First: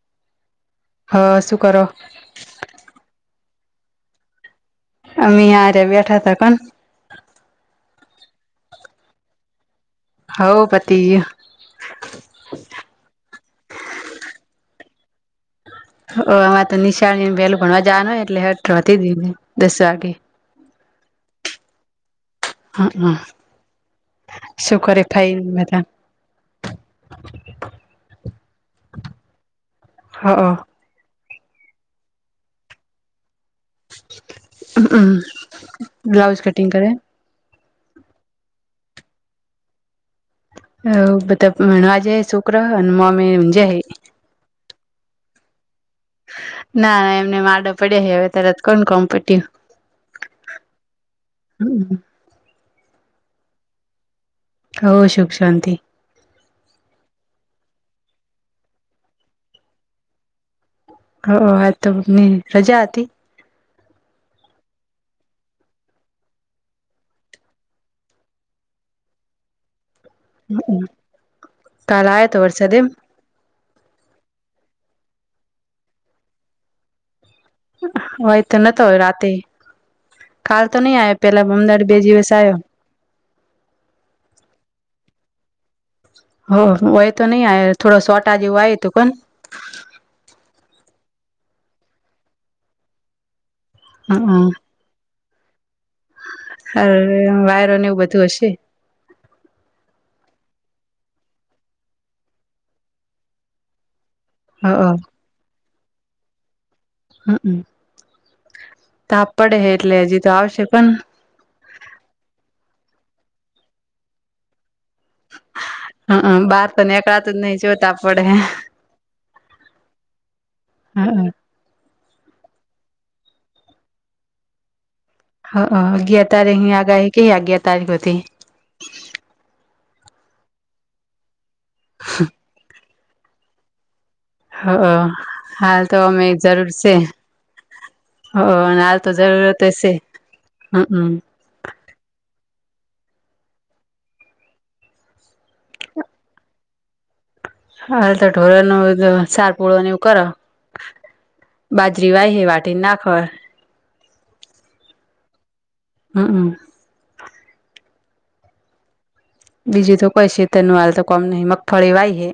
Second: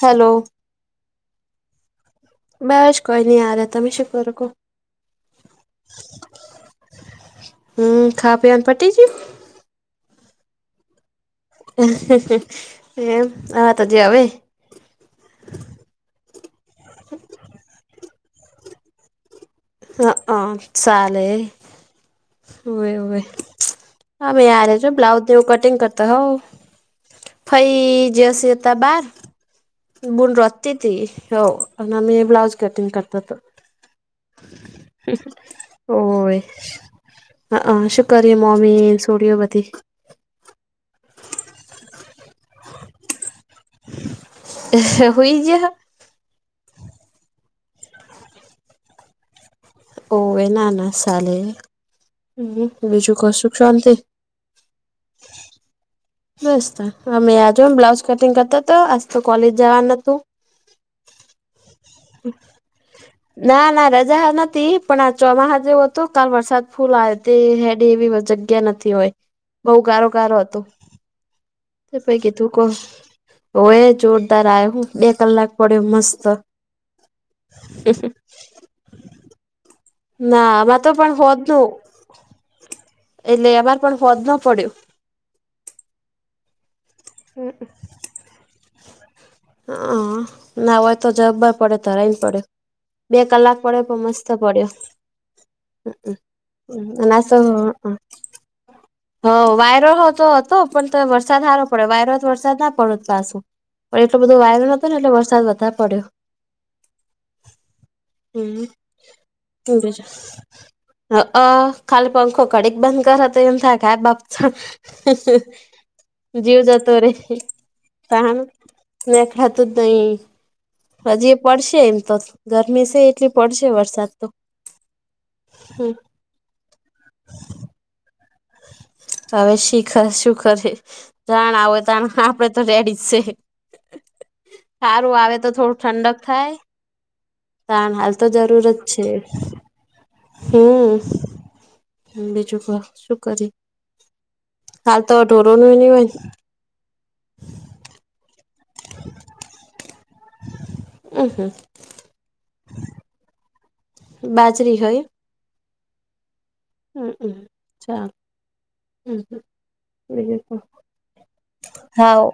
Hello હા શું કરો બસ કોઈ નહી [unintelligible] તમે શું કરો કો અમી હારે બેઠાતા [unintelligible] હમ્મ ખા પીવાનું પતી ગ્યું હવ પતી ગયું [unintelligible] ઓ આમાં તો નિશાળ વહેલું ભણવાજાવાનું એટલે [unintelligible] દસ વાગે હ સાલે હોવે હોવે, હ હમે યાર શું છો કરે બ્લાઉઝ ને ફાઈન એવું કટિંગ બધા કરતા હોવ. ફઈ જશે તા બાર બુન હ રતી [unintelligible] અમના મે બ્લાઉઝ કટિંગ કરતાતા. હોવે. બ્લાઉઝ કટિંગ કરે હા શુકરીયે મોમી છોડીયો બધી અ બધાં ભણવા જાય છોકરાઓ અને મ્મી એમ જાય. હુઈ ગીયા? ના, એમને માડો પડ્યા હે હવે તરત કોણ કોમ્પટયું ઓવે એના ના ના સાલે બીજું કશું શાંતિ ઓ સુખ શાંતિ. બસતો અમે આજો બ્લાઉઝ કટિંગ કરતા તા આજ તો કોલેજ જવા નતું. હ, હ આજ તો આપણી રજા હતી? ના ના રજા નથી પણ આ ચોમાહા જેવુ હતુ કાલ વરસાદ ફૂલ આયો તે હેડ એવી જગ્યા નથી હોય બોઉ ગારો ગારો હતો. તે કાલ પૈ આયો કીધું તો તુ કો વરસાદ એમ ઓય જોરદાર આયા હું બે કલાક પડ્યો મસ્ત. હોય તો નતો રાતે ના કાલ તો આમાં નઈ પણ આયે હોદ પેલા નું પંદર બે દિવસ આયો. એટલે અમારે પણ ફોદ ન પડ્યો. હ હોય તો નઈ આય થોડ સોટા જેવું આય હતું પણ. હ ના હોય તો જબર પડે ધરાયને પડે બે કલાક પડે પણ મસ્ત પડ્યો હઅ હ અ અન અસ વાયરો ને એવું બધું હશે હ વાયરો હો તો હતો પણ તો વરસાદ સારો પડ્યો વાયરો તો વરસાદ ના પડ પાછો. પણ એટલો બધો વાયરો નતો ને એટલે વરસાદ વધારે પડ્યો. હ હમ્મ [unintelligible] હજી તો આવશે પણ હ અ. ખાલી પંખો ઘડીક બંધ કરત એ થ કાય બાપ. હઅ જીવ બહાર તો જતો રે. નીકળાતું જ નહી જો તાપ પડે હે તાહાનુ, મે ખાધુ જ નઈ હઅ હજી પડશે એમ તો ગરમી છે એટલી પડશે વરસાદ તો. હઅ, અગિયાર તારીખની આગાહી ગેય આગયા તારીખ હુઘી. હવે શીખર શુંખરે જાણ આવે તાણ આપડે તો રેડી જ છે. હઅ હારું આવે તો થોડું હાલ ઠંડક અમે થાય. જરૂર શે તાણ હાલ તો હઅ જરૂર જ અને હાલ છે તો જરૂરતે શે હમ્મ. હમ બીજું ક શું કરી હાલ તો ઢોરોનું નઈ હોય ન હાલતો ઢોરાનું શાક પુરોને એવું કરા. ઉ હું બાજરીવાઈહી વાટીન નાખર. બાજરી હયુ. હું ઉ હું ઉમ્મ ચાલ. હમ બીજું તો કઈ છે તેનું હાલ તો કોમ નહી મગફળી વાઈ હાવ હે.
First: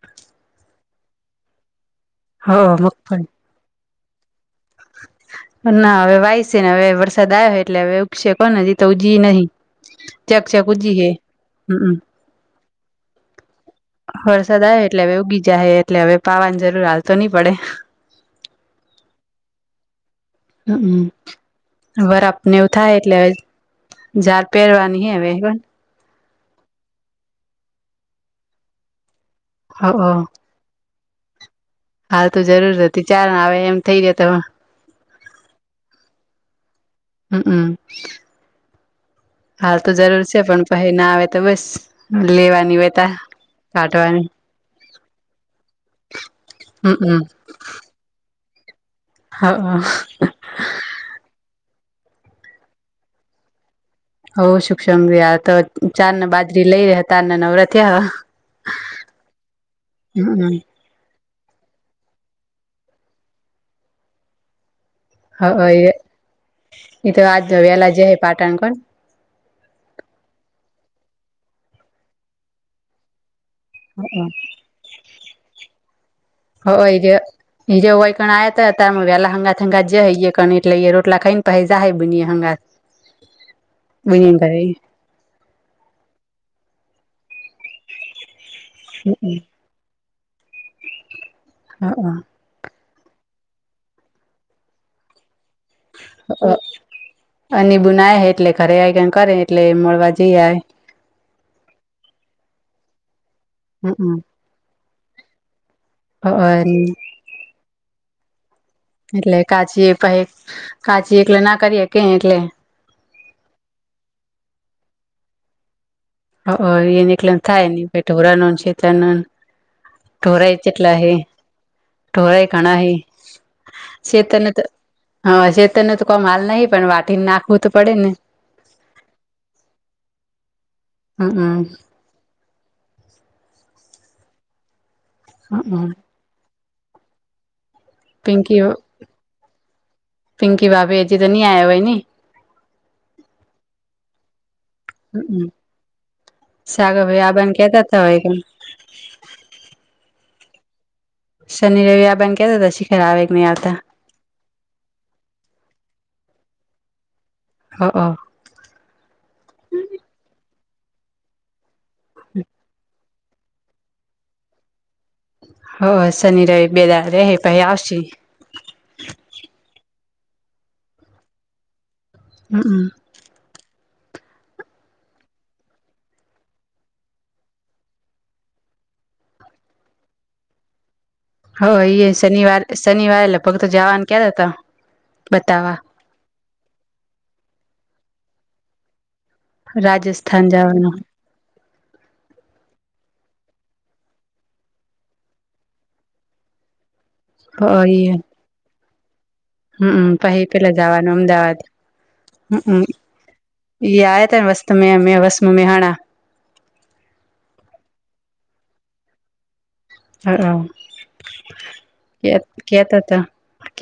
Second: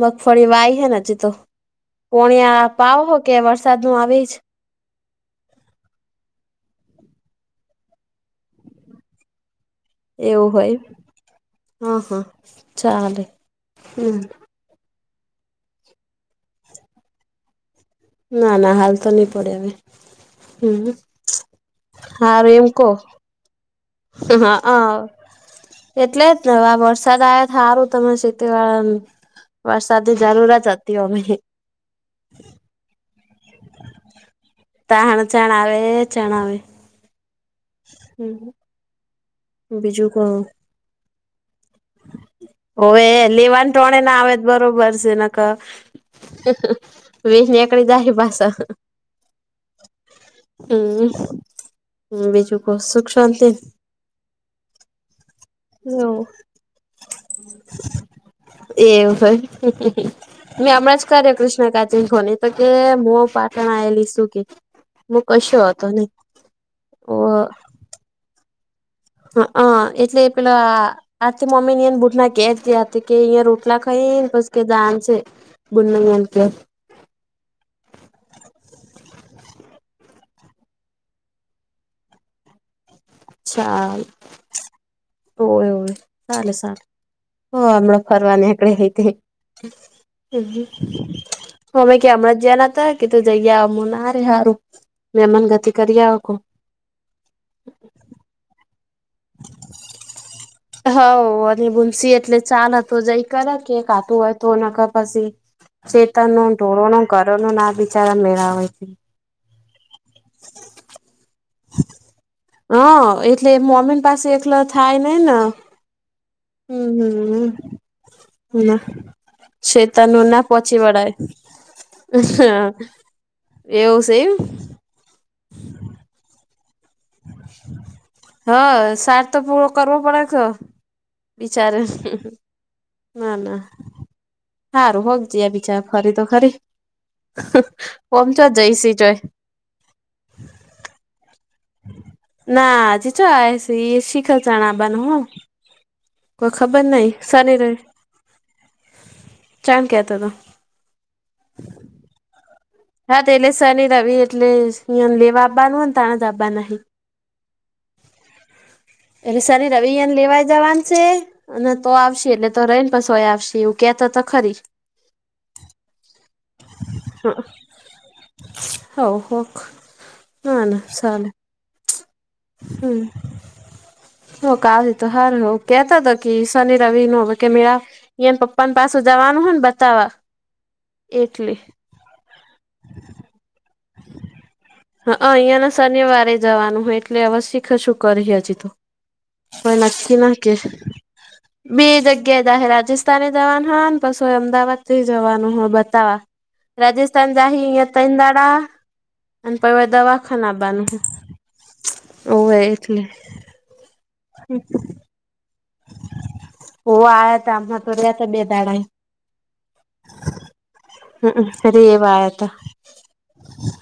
મગફળી વાઈ હે ન હજી તો હ પોણિયા પાવ હો મગફળી કે વર્ષ. સાદનું આવે ઈ જ? ના, હવે વાયસે ને હવે વરસાદ આવ્યો એટલે હવે ઉપગશે કોને હજી તો ઉ જી ઈ નહીં. એવું હોય હમમ હા હા, ચાલે હમ્મ. સદા એટલે હવે ઉગી જાય હે એટલે હવે પાવાની જરૂર હાલતો ની પડે. ના ના, હાલ તો ની પડે અવે. હ હમ્મ વરફને હારું એમ એવું કો થાય એટલે જાળ હા પેરવાની હે અવે [unintelligible] એટલે જ ને હવે આ વરસાદ આવ્યા હારું તમે શેતી વાળા હ વરસાદની જરૂરત હ તી ઓમ હી હાલ તો જરૂર હતી ચાલ ને આવે એમ થઇ જાય તો તા હાંચન આવે ચણ આવે હમ્મ હમ્મ હાલ તો બીજું કો જરૂર છે પણ પહી ના આવે તો બસ લેવાની વેતા કાઢવાની [unintelligible] હમમ [unintelligible] હા હ હમ્મ બીજું કો સુખ શાંતિ ન હોવ સુખ શાંતી [unintelligible] [unintelligible] [unintelligible] હ એ પાટણ આવેલી શું કે હું [unintelligible] કશો હતો નહી એ તો આજ વેલા જાહે પાટણ પણ [unintelligible] [unintelligible] [unintelligible] [unintelligible] [unintelligible] [unintelligible] કે [unintelligible] બુની ઘરે હઅ તો જઈયા અમુંન મારે હારું મેમાન ગતિ કરી આવો કો [unintelligible] [unintelligible] [unintelligible] એટલે કાચી એ પહી કાચી એકલે ના કરીએ કે એટલે હ એટલે મોમ્મી પાસે એકલ થાય ન‌ઈ ન [unintelligible] એકલાને થાય ની હમ શેતાનું ના પહોંચી વળાય [unintelligible] એવું [unintelligible] છે એમ હા શેતરને તો કોમ હાલ નહી પણ વાટીને નાખવું તો પડે ને હા સાર તો પૂરો કરવો પડે છ બિચારે હમમ ના ના હારું [unintelligible] બીચા ફરી તો ખરી પિંકી [unintelligible] પિંકી ભાભી તો અજી તો [unintelligible] ના [unintelligible] હમમ કોઈ ખબર સાગ ન‌ઈ ભાઈ આબાને શનિ રવિ કેતા હતા હોય કે [unintelligible] કેતાતા શનિ રવી [unintelligible] હા [unintelligible] હા હ એટલે શની રવિ એને લેવાઈ જવાન સે અને તો આવશે એટલે તો રહીને પસી [unintelligible] હ શનિ રવિ બે દાળ રેહે પહી આવશે. હો [unintelligible] હમમ હમ્મ [unintelligible] કેતા તા કી શનિ રવિનું [unintelligible] એને પપ્પા પાસુ જવાનું હોય ને બતાવવા [unintelligible] [unintelligible] [unintelligible] બતાવા રાજસ્થાન જવાનું બે જગ્યાએ જાહે રાજસ્થાને જવાના પાસો એમ અમદાવાદથી જવાનું હો બતાવા રાજસ્થાન જાહી હો ન્યાં તઈન ઈ દાડા અને પહી હમમ પહી દવાખાના પેલા આવવાનું હે જવાનું અમદાવાદ ઓવે હમમ એટલે [unintelligible] ઓ આવ્યા હતા આમણા તો રહ્યા હતા બે દાડાએ હા હમમ રેવા હ આયા એમ તા કેતાતા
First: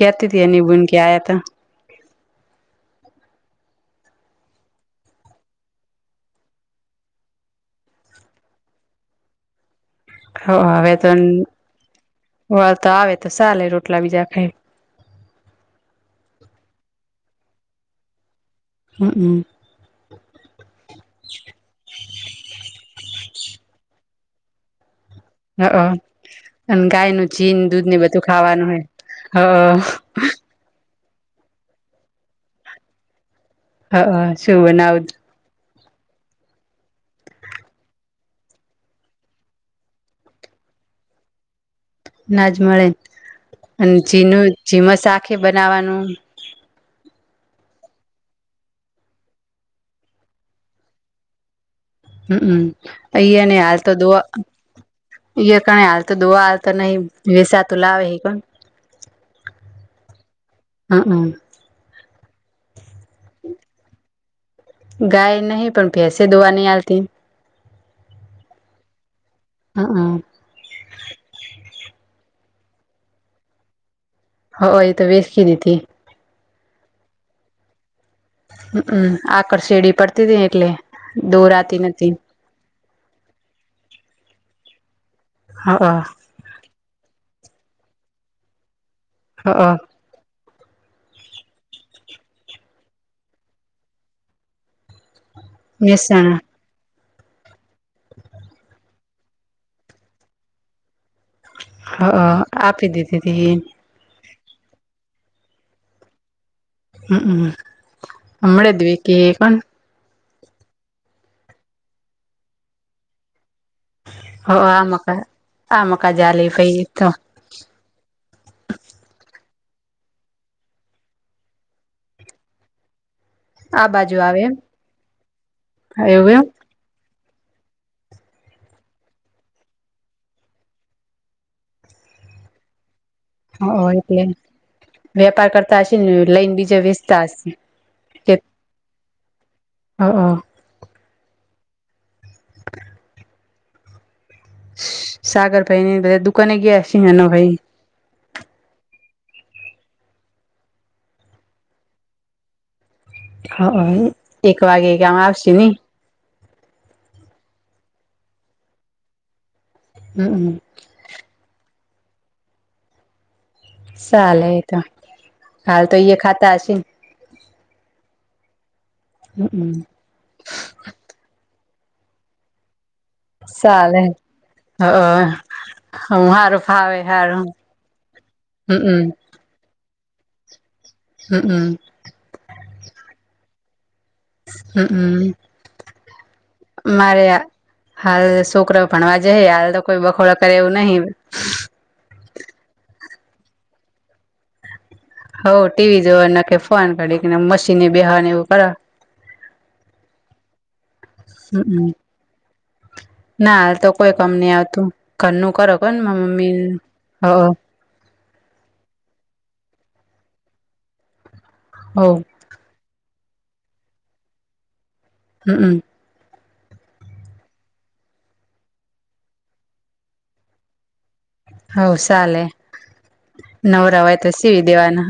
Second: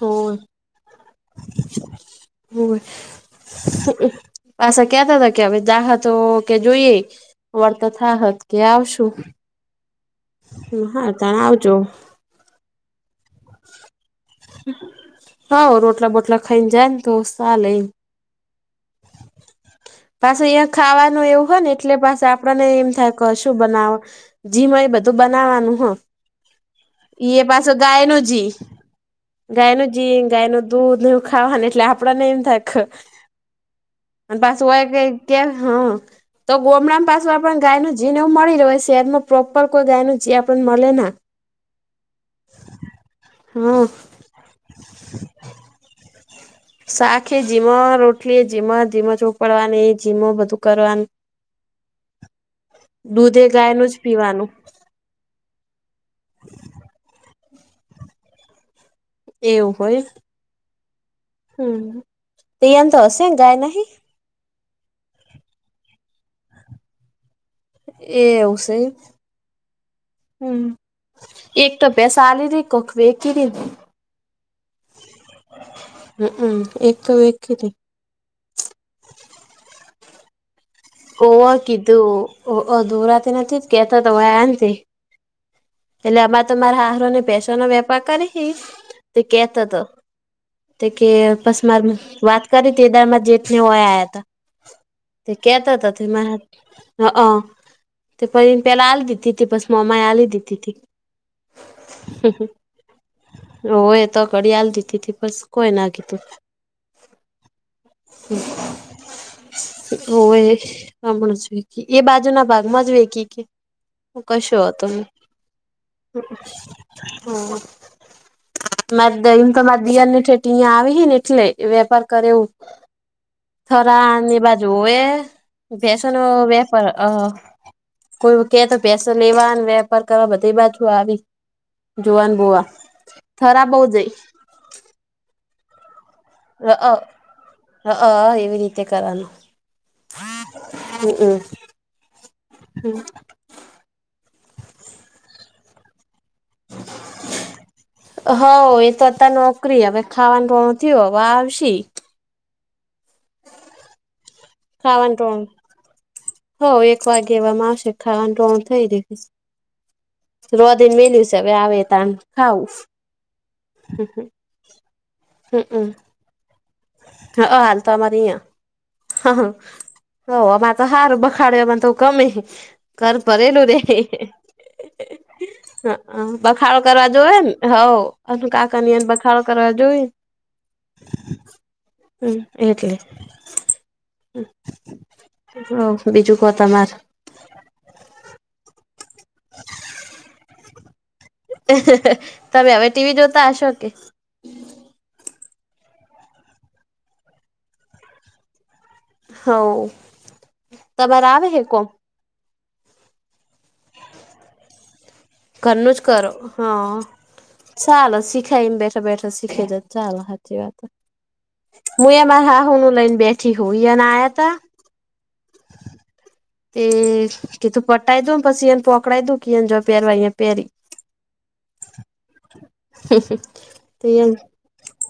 હોવે એની બુન કે આયતા [unintelligible] પાસા કેતાતા કે હવે જાહે તો કે જોઈએ વળત થાહત કે આવશું હ મે હવે તો હારુ તાણ આવજો વળતા આવે તો સાલે રોટલા બીજા ખાઈ હા રોટલા બોટલા ખાઈને જાય ને તો ચાલે હઅંમ પાછ અહીં ખાવાનું એવું હોય ને એટલે પાસા આપણને એમ થાય કે શું બનાવું જીમાં એ બધું બનાવાનું હોય અને ગાય નું ઈ એ જીન પાછો દૂધ ને ગાય નો બધું જી ખાવાનું ગાય હોય નો જી ગાય નું દૂધ ખાવાની એટલે આપડને એમ થાય હ હ શું પાછું હોય બનાવું કઈ એ હ તો ગોમડામ પાછું આપણને ગાય નું જીણ મળી રહે છે શહેરમાં પ્રોપર કોઈ ગાય નું જી આપણને મળે ના ના જ મળે હમ અને જી નું જીમાં શાખે બનાવવાનું શાખ એ જીમાં રોટલી જીમાં ધીમાં ચોપડવાની એ જીમ બધું કરવાનું હમમ દૂધે અહીયા ને હાલ ગાયનું તો જ દોઆ પીવાનું ઇયા કણે હાલ તો દોવા હાલ તો નહી વેસાતું લાવે હ કો એવું હોય હમ હમ ત્યાં તો હશે ગાય નહી ગાય નહીં પણ ભેંસે દોવાની આલતી એવું સે હઅંમ હમ એક તો પૈસા [unintelligible] કોક વેચી રે હઅં એ તો વેસી દીધી હઅં એક તો વેચી દીધી હઅં આકળ શેડી પડતી હતી એટલે હોવા દોરાતી નથી કીધું ઓહો દોરાતી નથી હ [unintelligible] તમારા હાહરો ને ભેંસોનો વેપાર કરિહી તે કેતો હ તો તે કે બસ મારે વાત કરી હતી એટલામાં જેઠને [unintelligible] આયા તા તે કેતા મહેસાણા [unintelligible] હ અ તે પછી પેલા આલી [unintelligible] હ [unintelligible] આપી દીધી હતી તો ઘડિયાલ દીધી તી બસ કોઈ ના કીધું હમમ [unintelligible] ઓ એ હમણા જ ગયતી એ બાજુના ભાગમાં જ વેઈ ગઈ કે હ કશું હો આ તો હમ મકા આ મકા જાલે પઈ તો મારેમ તો મારા દિયાને છેઠ અહયા આવી હ ને એટલે વેપાર કરે એવું આ બાજુ થોરાની આવે એમ બાજુ એ ભેંસોનો એવું વેપાર કોઈ કે તો ભેંસો લેવા વેપાર કરવા બધી એ બાજુ આવી જોઆન બોઆ હ એટલે વેપાર કરતા હશે ને લઈને બીજા વેચતા હશે હ હ એવી રીતે કરવાનું હા હ હમ્મ હમ્મ હમ્મ સાગર ભાઈ દુકને ગયા છે હેના ભાઈ હ એ તો અતા નોકરી હવે ખાવાનું [unintelligible] હવે આવશે હ એક વાગે કેમ ખાવાનું ટોણું આવશે નહી હો એક વાગે એવામાં આવશે ખાવાનું રોણ થઈ ગયુ. હમમ રોધીને મેલ્યું સે હવે આવે એ ટાઈમ ખાવું સાલે એ તો હાલ તો ઈ ખાતા હશે ને હા હાલ તો અમારી હમમ અહીંયા હ અમાર તો હારું બખાડ્યો એમાં તો ગમે હે ઘર ભરેલું ચાલે રેય હ હું હારું બખાડો ફાવે કરવા જોવે હારું ને હ અને કાકાની હમમ [unintelligible] [unintelligible] કરવા જોઈ હમ્મ હમ્મ હમ્મ એટલે હ બીજું કો તમાર હા રે હા હાલ શોકરાવ ભણવા જાય હાલ તો કોઈ બખોડા કરે એવું નહી. તમે હવે ટીવી જોતા હશો કે હો ટીવી જોવા નકે ફોન કાડી કેને મશીનની બેસવા એવું કર હવ તમારે આવે હે કોણ હમમ ના હાલ તો કોઈ કામ નહી આવતું ઘરનું કરો કો ને જ કરો મમ્મી હા હ ચાલો શીખાઈને બેઠા બેઠા શીખાય છે ચાલો હાચી વાત હું હવ એમારા હાહુ નું લઈને બેઠી હોઉ ને [unintelligible] આયાતા હમ્મ હમ્મ [unintelligible] હવ ચાલે નવરા હોય તો સિવિ દેવાના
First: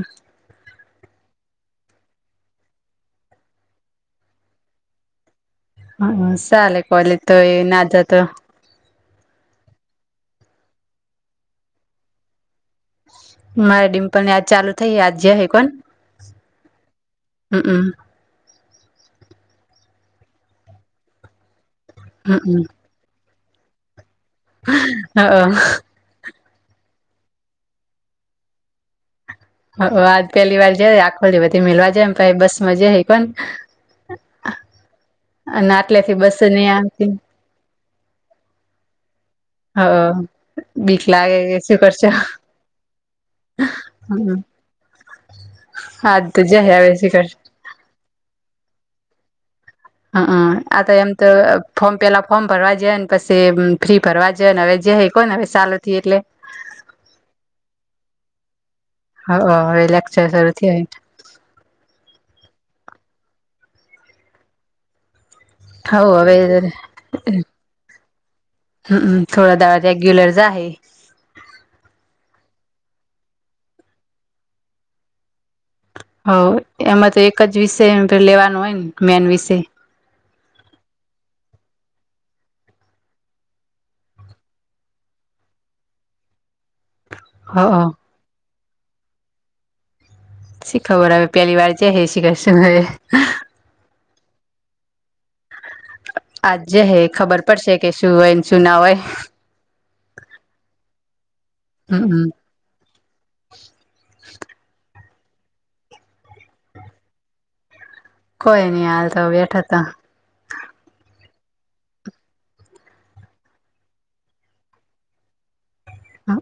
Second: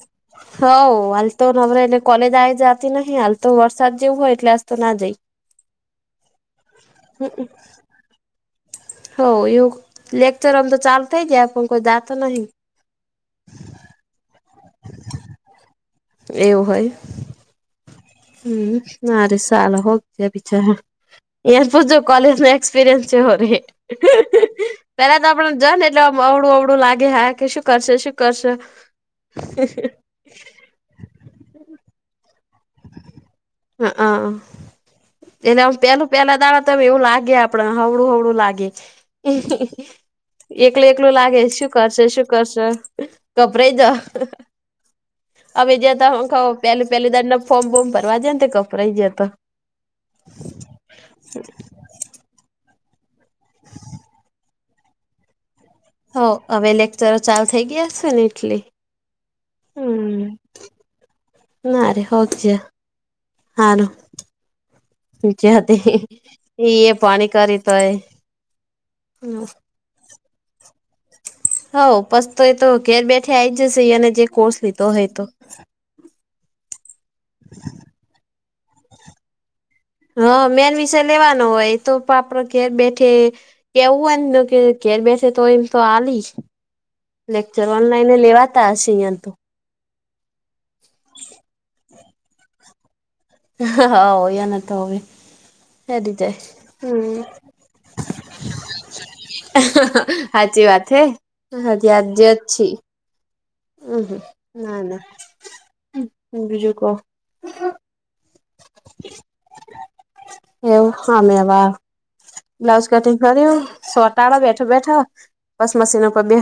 હઉ હાલ તો નવરા એલે કોલેજ આવી જતી નહી હાલ તો વરસાદ જેવું હોય એટલે આજ તો ના જઈ હા સાલે કોલેજ તો એ ના જતો હો એવું લેક્ચર અમ તો ચાલુ થય ગ્યા પન કોઈ જાતું નહી મારે ડિમ્પલ ને આજ ચાલુ થઇ આજ જ હે કોણ એવું હોય હમ્મ હમ્મ હમ્મ, સારુ [unintelligible] કોલેજ નો એક્સપીરયન્સ ચેવો રેય પેલા તો આપડને જ ને એટલે અવડું અવડું લાગે હા કે શું કરશે શું કરશે હ આજ પેલી વાર જઈ આખો બધી મેલવા જાય એમ [unintelligible] બસમાં જઈ પણ એલે પેલું પેલા દાડા તમે એવું આવતી લાગે આપણા હવળું હવડું લાગે હા એકલું એકલું લાગે શું કરશે શું કરશે ગભરાઈ જ હમ હમે જતા આજ તો હ જહે પેલું હવે શું પેલું કરશે દાડ ફોર્મ બોમ ભરવા જ ને ગભરાઈ ગીયા તા હા હ આ તો એમ તો ફોર્મ પેલા ફોર્મ ભરવા [unintelligible] પછી ફ્રી ભરવા [unintelligible] હો હવે લેક્ચરો ચાલુ થઈ ગયા છે ને એટલે હા હવે હમ લેક્ચર ચાલુ થયો [unintelligible] ના રે હો જ હારુ નીચે હતી હવ હવે એ એ પાણી કરી તોય હમ થોડા દાડા રેગ્યુલર જા હે હઉ પસ તો એતો ઘેર બેઠે આ આવી જશે એને જે કોર્સ લીધો હોય તો હ એમાં તો એક જ વિષય એમતો લેવાનું હોય ને મેન વિષય હા મેન વિષય લેવાનો હોય એ તો આપડો ઘેર બેઠે કેવું એમ તો કે ઘેર બેસે તો એમ તો આલી લેક્ચર હઅ ઓનલાઈને લેવાતા હશે અહિયાં તો શી ખબર હવે પહેલી વાર જ હે શી કરશે હવે ઓ એને તો હોવે આજે હે ખબર પડશે કે શું હોય ન શું ના હોય હાચી વાત હે હજી આ જ હમ છે. હમ્મ હમ્મ ના ના બીજું કો કોઈ નઈ હાલ તો બેઠા હતા એવું હમ એવા બ્લાઉઝ કટિંગ કર્યું સોટાળો બેઠો બેઠા બસ મશીન ઉપર બેહ